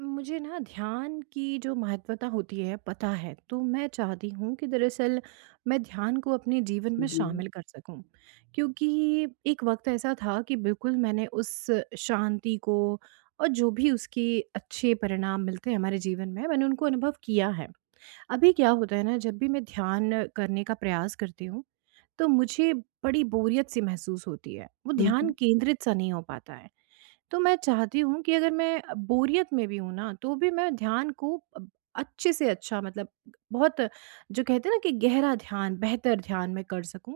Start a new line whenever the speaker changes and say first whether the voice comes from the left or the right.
right: मुझे ना ध्यान की जो महत्वता होती है पता है, तो मैं चाहती हूँ कि दरअसल मैं ध्यान को अपने जीवन में
left: जी।
right: शामिल कर सकूँ। क्योंकि एक वक्त ऐसा था कि बिल्कुल मैंने उस शांति को और जो भी उसके अच्छे परिणाम मिलते हैं हमारे जीवन में, मैंने उनको अनुभव किया है। अभी क्या होता है ना, जब भी मैं ध्यान करने का प्रयास करती हूँ, तो मुझे बड़ी बोरियत सी महसूस होती है। वो
left: हुँ,
right: ध्यान
left: हुँ।
right: केंद्रित सा नहीं हो पाता है। तो मैं चाहती हूँ कि अगर मैं बोरियत में भी हूँ ना, तो भी मैं ध्यान को अब अच्छे से अच्छा, मतलब बहुत, जो कहते हैं ना कि गहरा ध्यान, बेहतर ध्यान मैं कर सकूँ।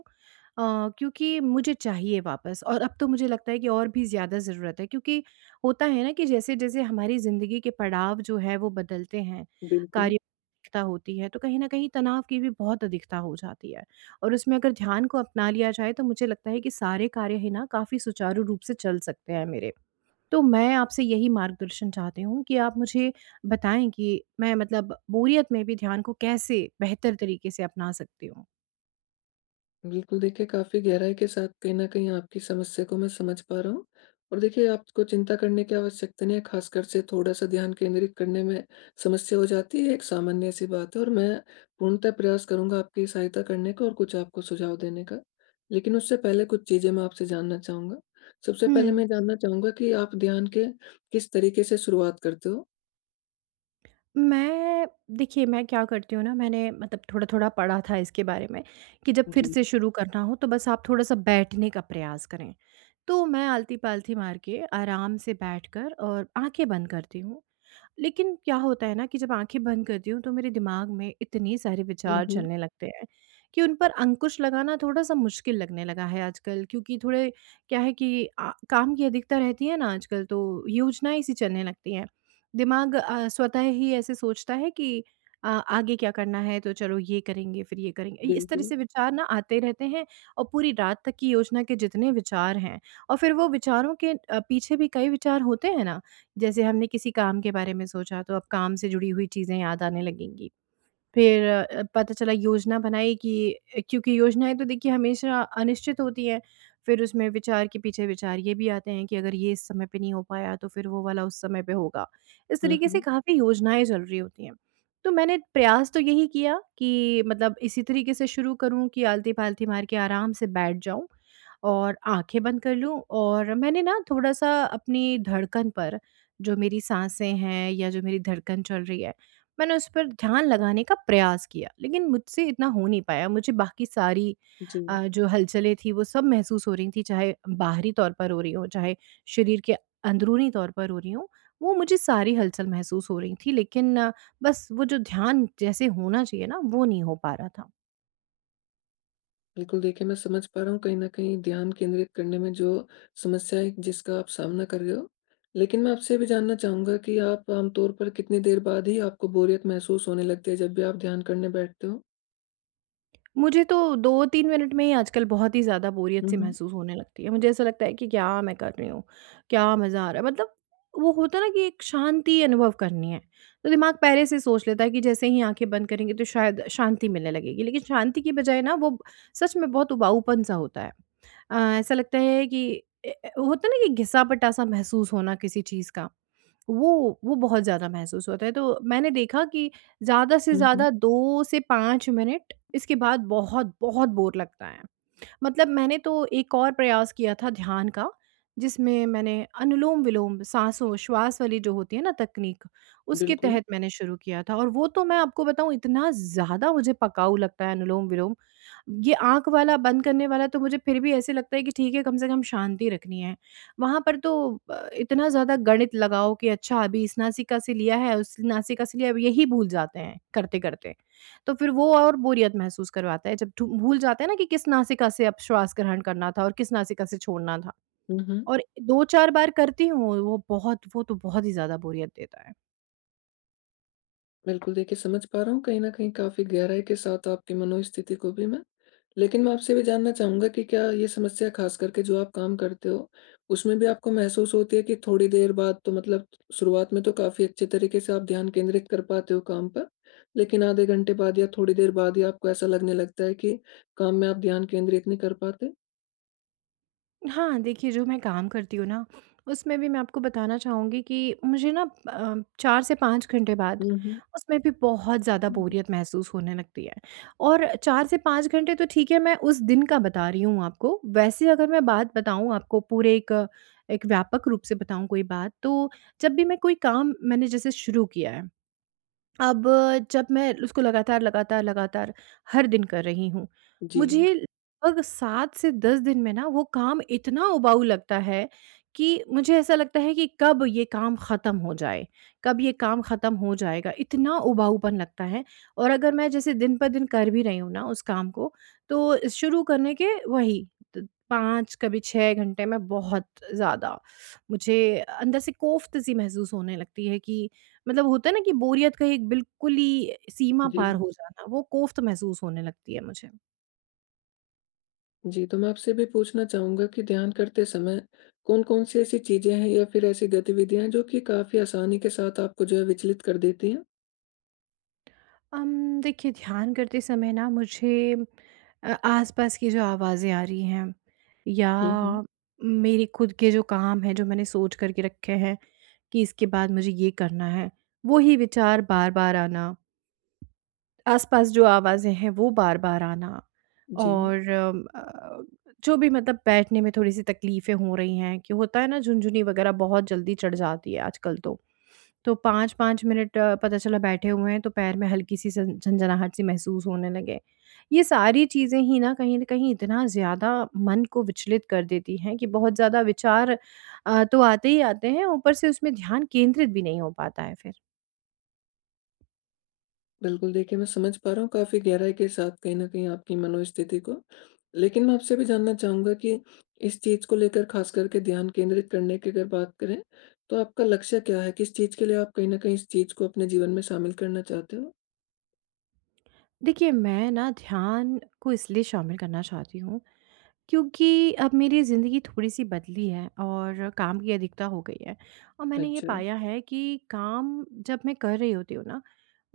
right: क्योंकि मुझे चाहिए वापस। और अब तो मुझे लगता है कि और भी ज़्यादा ज़रूरत है, क्योंकि होता है ना कि जैसे-जैसे हमारी ज़िंदगी के पड़ाव जो है वो बदलते हैं,
left: बिल्कुल,
right: कार्य अधिकता होती है, तो कहीं न कहीं तनाव की भी बहुत अधिकता हो जाती है। और उसमें अगर ध्यान को अपना लिया जाए, तो मुझे लगता है कि सारे कार्य है ना काफ़ी सुचारू रूप से चल सकते हैं मेरे। तो मैं आपसे यही मार्गदर्शन चाहती हूँ कि आप मुझे बताएँ कि मैं, मतलब बोरियत में भी ध्यान को कैसे बेहतर तरीके से अपना सकती हूँ?
left: बिल्कुल देखिए काफ़ी गहराई के साथ कहीं न कहीं आपकी समस्या को मैं समझ पा रहा हूँ। और देखिए आपको चिंता करने की आवश्यकता नहीं है, ख़ासकर से थोड़ा-सा ध्यान केंद्रित करने में समस्या हो जाती है, एक सामान्य-सी बात है। और मैं पूर्णतः प्रयास करूँगा आपकी सहायता करने का और कुछ आपको सुझाव देने का। लेकिन उससे पहले कुछ चीज़ें मैं आपसे जानना चाहूँगा। सबसे पहले
right: हुँ।
left: मैं जानना चाहूँगा कि आप ध्यान के किस तरीके से शुरुआत करते हो?
right: मैं, देखिए, मैं क्या करती हूँ ना, मैंने मतलब थोड़ा-थोड़ा पढ़ा था इसके बारे में कि जब फिर
left: जी।
right: से शुरू करना हो तो बस आप थोड़ा-सा बैठने का प्रयास करें। तो मैं आलती-पालती मार के आराम से बैठकर और आँखें बंद करती हूँ। लेकिन क्या होता है ना कि जब आँखें बंद करती हूँ, तो मेरे दिमाग में इतने सारे
left: हुँ,
right: विचार
left: हुँ।
right: चलने लगते हैं कि उन पर अंकुश लगाना थोड़ा-सा मुश्किल लगने लगा है आजकल। क्योंकि थोड़े क्या है कि काम की अधिकता रहती है ना आजकल, तो योजनाएँ सी चलने लगती हैं। दिमाग स्वतः ही ऐसे सोचता है कि आगे क्या करना है, तो चलो ये करेंगे, फिर ये करेंगे। इस तरह
left: बिल्कुल।
right: से विचार ना आते रहते हैं, और पूरी रात तक की योजना के जितने विचार हैं और फिर वो विचारों के पीछे भी कई विचार होते हैं ना। जैसे हमने किसी काम के बारे में सोचा, तो अब काम से जुड़ी हुई चीज़ें याद आने लगेंगी। फिर पता चला योजना बनाई कि, क्योंकि योजनाएँ तो देखिए हमेशा अनिश्चित होती हैं, फिर उसमें विचार के पीछे विचार ये भी आते हैं कि अगर ये इस समय पे नहीं हो पाया, तो फिर वो वाला उस समय पे होगा। इस
left: हुँ,
right: तरीके से
left: हुँ।
right: काफ़ी योजनाएँ चल रही होती हैं। तो मैंने प्रयास तो यही किया कि मतलब इसी तरीके से शुरू करूँ कि आलती-पालती मार के आराम से बैठ जाऊँ और आँखें बंद कर लूँ। और मैंने ना थोड़ा-सा अपनी धड़कन पर, जो मेरी साँसें हैं या जो मेरी धड़कन चल रही है, मैंने उस पर ध्यान लगाने का प्रयास किया, लेकिन मुझसे इतना हो नहीं पाया। मुझे बाकी सारी
left: जी।
right: जो हलचलें थी वो सब महसूस हो रही थी, चाहे बाहरी तौर पर हो रही हों, चाहे शरीर के अंदरूनी तौर पर हो रही हों, वो मुझे सारी हलचल महसूस हो रही थी। लेकिन बस वो जो ध्यान जैसे होना चाहिए ना, वो नहीं हो पा रहा था।
left: बिल्कुल, देखिए मैं समझ पा रहा हूँ कहीं न कहीं ध्यान केंद्रित करने में जो समस्या है, जिसका आप सामना कर रहे हो। लेकिन मैं आपसे ये भी जानना चाहूँगा कि आप आमतौर पर कितनी देर बाद ही आपको बोरियत महसूस होने लगती है, जब भी आप ध्यान करने बैठते हो?
right: मुझे तो 2-3 मिनट में ही आजकल बहुत ही ज़्यादा बोरियत
left: हुँ,
right: सी
left: हुँ।
right: महसूस होने लगती है। मुझे ऐसा लगता है कि क्या मैं कर रही हूँ? क्या मज़ा आ रहा है? मतलब वो होता है ना कि एक शांति अनुभव करनी है, तो दिमाग पहले से सोच लेता है कि जैसे ही आँखें बंद करेंगे तो शायद शांति मिलने लगेगी। लेकिन शांति की बजाय ना वो सच में बहुत उबाऊपन-सा होता है। ऐसा लगता है कि ए ए होता है ना कि घिसा-पिटा-सा महसूस होना किसी चीज़ का, वो बहुत ज़्यादा महसूस होता है। तो मैंने देखा कि ज़्यादा से
left: हुँ, हुँ।
right: ज़्यादा 2 से 5 मिनट, इसके बाद बहुत, बहुत बोर लगता है। मतलब मैंने तो एक और प्रयास किया था ध्यान का, जिसमें मैंने अनुलोम-विलोम, साँसों, श्वास वाली जो होती है ना तकनीक, उसके
left: बिल्कुल।
right: तहत मैंने शुरू किया था, और वो तो मैं आपको बताऊँ, इतना ज़्यादा मुझे पकाऊ लगता है अनुलोम-विलोम। ये आँख वाला बंद करने वाला तो मुझे फिर भी ऐसे लगता है कि ठीक है, कम से कम शांति रखनी है। वहाँ पर तो इतना ज़्यादा गणित लगाओ कि अच्छा, अभी इस नासिका से लिया है, उस नासिका से लिया है, अब यही भूल जाते हैं करते-करते। तो फिर वो और बोरियत महसूस करवाता है, जब ढू भूल जाते हैं ना कि किस नासिका से अब श्वास ग्रहण करना था और किस नासिका से छोड़ना था।
left: हुँ, हुँ।
right: और 2-4 बार करती हूँ, वो तो बहुत ही ज़्यादा बोरियत देता है।
left: बिल्कुल, देखिए समझ पा रहा हूँ कहीं न कहीं काफ़ी गहराई के साथ आपकी मनोस्थिति को भी मैं। लेकिन मैं आपसे भी जानना चाहूँगा कि क्या ये समस्या ख़ास करके जो आप काम करते हो, उसमें भी आपको महसूस होती है कि थोड़ी देर बाद तो मतलब शुरुआत में तो काफ़ी अच्छे तरीके से आप ध्यान केंद्रित कर पाते हो काम पर, लेकिन आधे घंटे बाद या थोड़ी देर बाद ही आपको ऐसा लगने लगता है कि काम में आप ध्यान केंद्रित नहीं कर पाते?
right: हाँ, देखिए जो मैं काम करती हूँ ना, उसमें भी मैं आपको बताना चाहूँगी कि मुझे ना अ, 4 से 5 घंटे बाद
left: हुँ, हुँ।
right: उसमें भी बहुत ज़्यादा बोरियत महसूस होने लगती है। और 4 से 5 घंटे तो ठीक है, मैं उस दिन का बता रही हूँ आपको। वैसे अगर मैं बात बताऊँ आपको पूरे एक एक व्यापक रूप से बताऊँ कोई बात, तो जब भी मैं कोई काम, मैंने जैसे शुरू किया है, अब जब मैं उसको लगातार, लगातार, लगातार हर दिन कर रही हूँ,
left: जी,
right: मुझे लगभग 7 से 10 दिन में ना वो काम इतना उबाऊ लगता है कि मुझे ऐसा लगता है कि कब ये काम ख़त्म हो जाए, कब ये काम ख़त्म हो जाएगा, इतना उबाऊपन लगता है। और अगर मैं जैसे दिन पर दिन कर भी रही हूँ ना उस काम को, तो शुरू करने के वही त 5 कभी 6 घंटे में बहुत ज़्यादा मुझे अंदर से कोफ़्त-सी महसूस होने लगती है कि मतलब होता है ना कि बोरियत का एक बिल्कुल ही सीमा
left: जी।
right: पार हो जाना, वो कोफ्त महसूस होने लगती है मुझे।
left: जी, तो मैं आपसे भी पूछना चाहूँगा कि ध्यान करते समय कौन-कौन सी ऐसी चीज़ें हैं या फिर ऐसी गतिविधियाँ, जो कि काफ़ी आसानी के साथ आपको जो है विचलित कर देती हैं?
right: देखिए ध्यान करते समय ना मुझे आस-पास की जो आवाज़ें आ रही हैं, या
left: हुँ, हुँ।
right: मेरे खुद के जो काम हैं, जो मैंने सोच कर के रखे हैं कि इसके बाद मुझे ये करना है, वो ही विचार बार-बार आना। आस-पास जो आवाज़ें हैं वो बार-बार आना।
left: जी,
right: और जो भी मतलब बैठने में थोड़ी-सी तकलीफ़ें हो रही हैं कि होता है ना, झुनझुनी वग़ैरह बहुत जल्दी चढ़ जाती है आजकल तो। तो 5-5 मिनट पता चला बैठे हुए हैं तो पैर में हल्की-सी झन झनझनाहट सी महसूस होने लगे। ये सारी चीज़ें ही ना कहीं न कहीं इतना ज़्यादा मन को विचलित कर देती हैं कि बहुत ज़्यादा विचार तो आते ही आते हैं, ऊपर से उसमें ध्यान केंद्रित भी नहीं हो पाता है फिर।
left: बिल्कुल देखिए मैं समझ पा रहा हूँ काफ़ी गहराई के साथ कहीं न कहीं आपकी मनोस्थिति को। लेकिन मैं आपसे भी जानना चाहूँगा कि इस चीज़ को लेकर ख़ास करके ध्यान केंद्रित करने की अगर बात करें, तो आपका लक्ष्य क्या है? किस चीज़ के लिए आप कहीं न कहीं इस चीज़ को अपने जीवन में शामिल करना चाहते हो?
right: देखिए मैं ना ध्यान को इसलिए शामिल करना चाहती हूँ, क्योंकि अब मेरी ज़िंदगी थोड़ी-सी बदली है और काम की अधिकता हो गई है और मैंने ये
left: अच्छा।
right: पाया है कि काम जब मैं कर रही होती हूँ ना,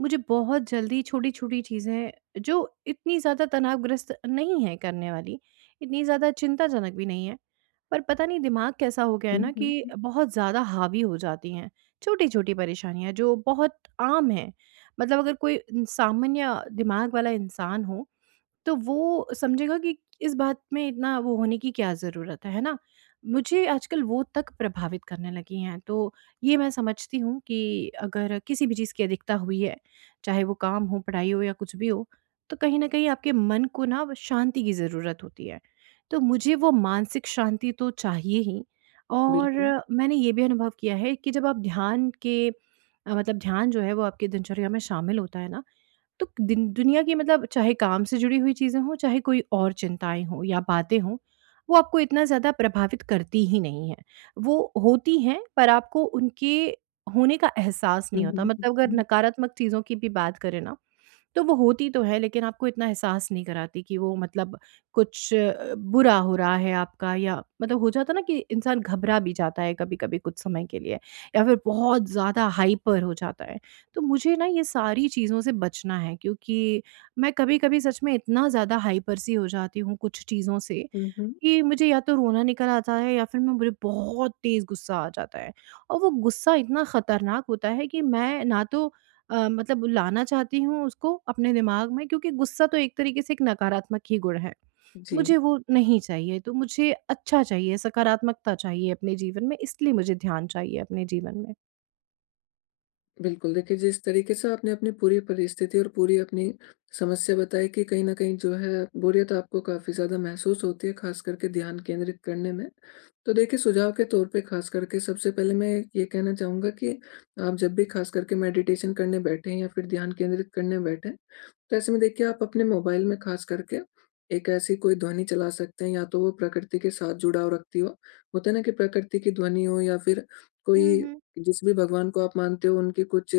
right: मुझे बहुत जल्दी छोटी-छोटी चीज़ें, जो इतनी ज़्यादा तनावग्रस्त नहीं हैं करने वाली, इतनी ज़्यादा चिंताजनक भी नहीं है, पर पता नहीं दिमाग कैसा हो गया है
left: हुँ,
right: ना कि
left: हुँ।
right: बहुत ज़्यादा हावी हो जाती हैं। छोटी-छोटी परेशानियाँ जो बहुत आम हैं, मतलब अगर कोई सामान्य दिमाग वाला इंसान हो तो वो समझेगा कि इस बात में इतना वो होने की क्या ज़रूरत है ना? मुझे आजकल वो तक प्रभावित करने लगी हैं, तो ये मैं समझती हूँ कि अगर किसी भी चीज़ की अधिकता हुई है, चाहे वो काम हो, पढ़ाई हो या कुछ भी हो, तो कहीं न कहीं आपके मन को ना व शांति की ज़रूरत होती है। तो मुझे वो मानसिक शांति तो चाहिए ही। और
left: बिल्कुल।
right: मैंने ये भी अनुभव किया है कि जब आप ध्यान के मतलब ध्यान जो है वो आपकी दिनचर्या में शामिल होता है ना, तो दिन दुनिया की, मतलब चाहे काम से जुड़ी हुई चीज़ें हों, चाहे कोई और चिंताएँ हों या बातें हों, वो आपको इतना ज़्यादा प्रभावित करती ही नहीं हैं। वो होती हैं पर आपको उनके होने का एहसास
left: हुँ,
right: नहीं होता। मतलब अगर
left: हुँ।
right: नकारात्मक चीज़ों की भी बात करें ना, तो वो होती तो है, लेकिन आपको इतना एहसास नहीं कराती कि वो मतलब कुछ बुरा हो रहा है आपका। या मतलब हो जाता ना कि इंसान घबरा भी जाता है कभी-कभी कुछ समय के लिए, या फिर बहुत ज़्यादा हाइपर हो जाता है। तो मुझे ना ये सारी चीज़ों से बचना है, क्योंकि मैं कभी-कभी सच में इतना ज़्यादा हाइपर सी हो जाती हूँ कुछ चीज़ों से
left: हुँ, हुँ।
right: कि मुझे या तो रोना निकल आता है या फिर मैं मुझे बहुत तेज़ गुस्सा आ जाता है। और वो गुस्सा इतना खतरनाक होता है कि मैं ना तो मतलब लाना चाहती हूँ उसको अपने दिमाग में, क्योंकि गुस्सा तो एक तरीके से एक नकारात्मक ही गुण है।
left: जी।
right: मुझे वो नहीं चाहिए, तो मुझे अच्छा चाहिए, सकारात्मकता चाहिए अपने जीवन में, इसलिए मुझे ध्यान चाहिए अपने जीवन में।
left: बिल्कुल, देखिए जिस तरीके से आपने अपनी पूरी परिस्थिति और पूरी अपनी समस्या बताई कि कहीं न कहीं जो है बोरियत आपको काफ़ी ज़्यादा महसूस होती है, ख़ास करके ध्यान केंद्रित करने में। तो देखिए सुझाव के तौर पे ख़ास करके सबसे पहले मैं ये कहना चाहूँगा कि आप जब भी ख़ास करके मेडिटेशन करने बैठें या फिर ध्यान केंद्रित करने बैठें, तो ऐसे में देखिए आप अपने मोबाइल में खास करके एक ऐसी कोई ध्वनि चला सकते हैं, या तो वो प्रकृति के साथ जुड़ाव रखती हो, होता है ना कि प्रकृति की ध्वनि हो, या फिर
right: हुँ,
left: कोई
right: हुँ।
left: जिस भी भगवान को आप मानते हो उनकी कुछ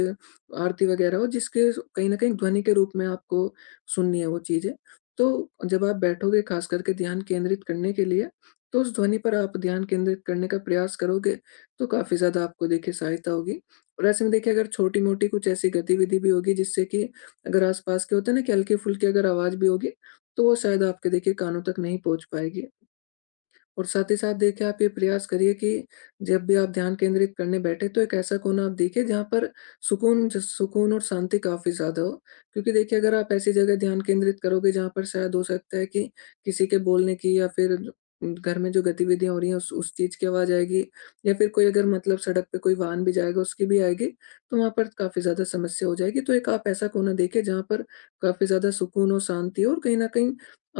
left: आरती वगैरह हो, जिसके कहीं ना कहीं ध्वनि के रूप में आपको सुननी है वो चीजें। तो जब आप बैठोगे खास करके ध्यान केंद्रित करने के लिए, तो उस ध्वनि पर आप ध्यान केंद्रित करने का प्रयास करोगे, तो काफी ज्यादा आपको देखिए सहायता होगी। और ऐसे में देखिए अगर छोटी मोटी कुछ ऐसी गतिविधि भी होगी, जिससे कि अगर आस-पास के होते हैं ना कि हल्की-फुल्की अगर आवाज़ भी होगी, तो वो शायद आपके देखिए कानों तक नहीं पहुँच पाएगी। और साथ ही साथ देखिए आप ये प्रयास करिए कि जब भी आप ध्यान केंद्रित करने बैठे, तो एक ऐसा कोना आप देखिए जहाँ पर सुकून सुकून और शांति काफ़ी ज़्यादा हो। क्योंकि देखिए अगर आप ऐसी जगह ध्यान केंद्रित करोगे जहाँ पर शायद हो सकता है कि किसी के बोलने की या फिर घर में जो गतिविधियाँ हो रही हैं उस चीज़ की आवाज़ आएगी, या फिर कोई अगर मतलब सड़क पे कोई वाहन भी जाएगा उसकी भी आएगी, तो वहाँ पर काफ़ी ज़्यादा समस्या हो जाएगी। तो एक आप ऐसा कोना देखिए जहाँ पर काफ़ी ज़्यादा सुकून हो, शांति हो और कहीं न कहीं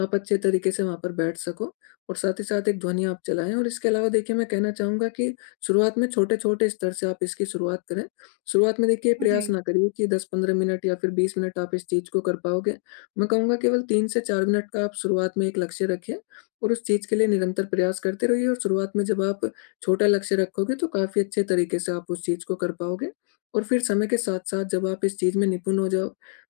left: आप अच्छे तरीके से वहाँ पर बैठ सको। और साथ ही साथ एक ध्वनि आप चलाएँ, और इसके अलावा देखिए मैं कहना चाहूँगा कि शुरुआत में छोटे-छोटे स्तर से आप इसकी शुरुआत करें। शुरुआत में देखिए प्रयास
right: जी।
left: ना करिए कि 10-15 मिनट या फिर 20 मिनट आप इस चीज़ को कर पाओगे। मैं कहूँगा केवल 3 से 4 मिनट का आप शुरुआत में एक लक्ष्य रखिए, और उस चीज़ के लिए निरंतर प्रयास करते रहिए। और शुरुआत में जब आप छोटा लक्ष्य रखोगे, तो काफ़ी अच्छे तरीके से आप उस चीज़ को कर पाओगे। और फिर समय के साथ-साथ जब आप इस चीज़ में निपुण हो जाओ,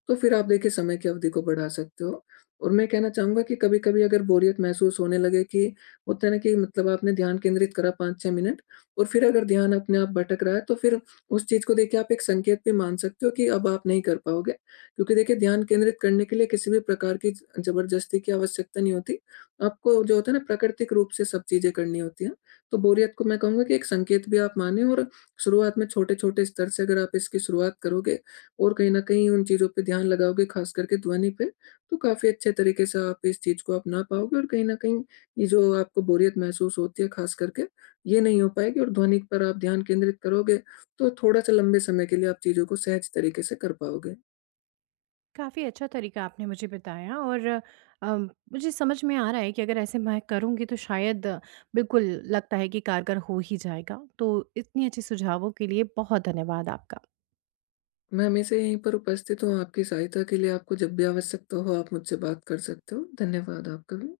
left: तो फिर आप देखिए समय की अवधि को बढ़ा सकते हो। और मैं कहना चाहूँगा कि कभी-कभी अगर बोरियत महसूस होने लगे कि होता है ना कि मतलब आपने ध्यान केंद्रित करा 5-6 मिनट और फिर अगर ध्यान अपने आप भटक रहा है, तो फिर उस चीज़ को देखिए आप एक संकेत भी मान सकते हो कि अब आप नहीं कर पाओगे। क्योंकि देखिए ध्यान केंद्रित करने के लिए किसी भी प्रकार की ज ज़बरदस्ती की आवश्यकता नहीं होती। आपको जो होता है ना प्राकृतिक रूप से सब चीज़ें करनी होती हैं। तो बोरियत को मैं कहूँगा कि एक संकेत भी आप मानें, और शुरुआत में छोटे-छोटे स्तर से अगर आप इसकी शुरुआत करोगे और कहीं न कहीं उन चीज़ों पे ध्यान लगाओगे, खास करके ध्वनि पे, तो काफ़ी अच्छे तरीके से आप इस चीज़ को अपना पाओगे और कहीं न कहीं ये जो आपको बोरियत महसूस होती है ख़ास करके, ये नहीं हो पाएगी, और ध्वनि पर आप ध्यान केंद्रित करोगे, तो थोड़ा-सा लंबे समय के लिए आप चीज़ों को सहज तरीके से कर पाओगे।
right: काफ़ी अच्छा तरीका आपने मुझे बताया। और अ, मुझे समझ में आ रहा है कि अगर ऐसे मैं करूँगी तो शायद बिल्कुल लगता है कि कारगर हो ही जाएगा। तो इतनी अच्छी सुझावों के लिए बहुत धन्यवाद आपका।
left: मैं हमेशा यहीं पर उपस्थित हूँ आपकी सहायता के लिए, आपको जब भी आवश्यकता हो आप मुझसे बात कर सकते हो। धन्यवाद आपका भी।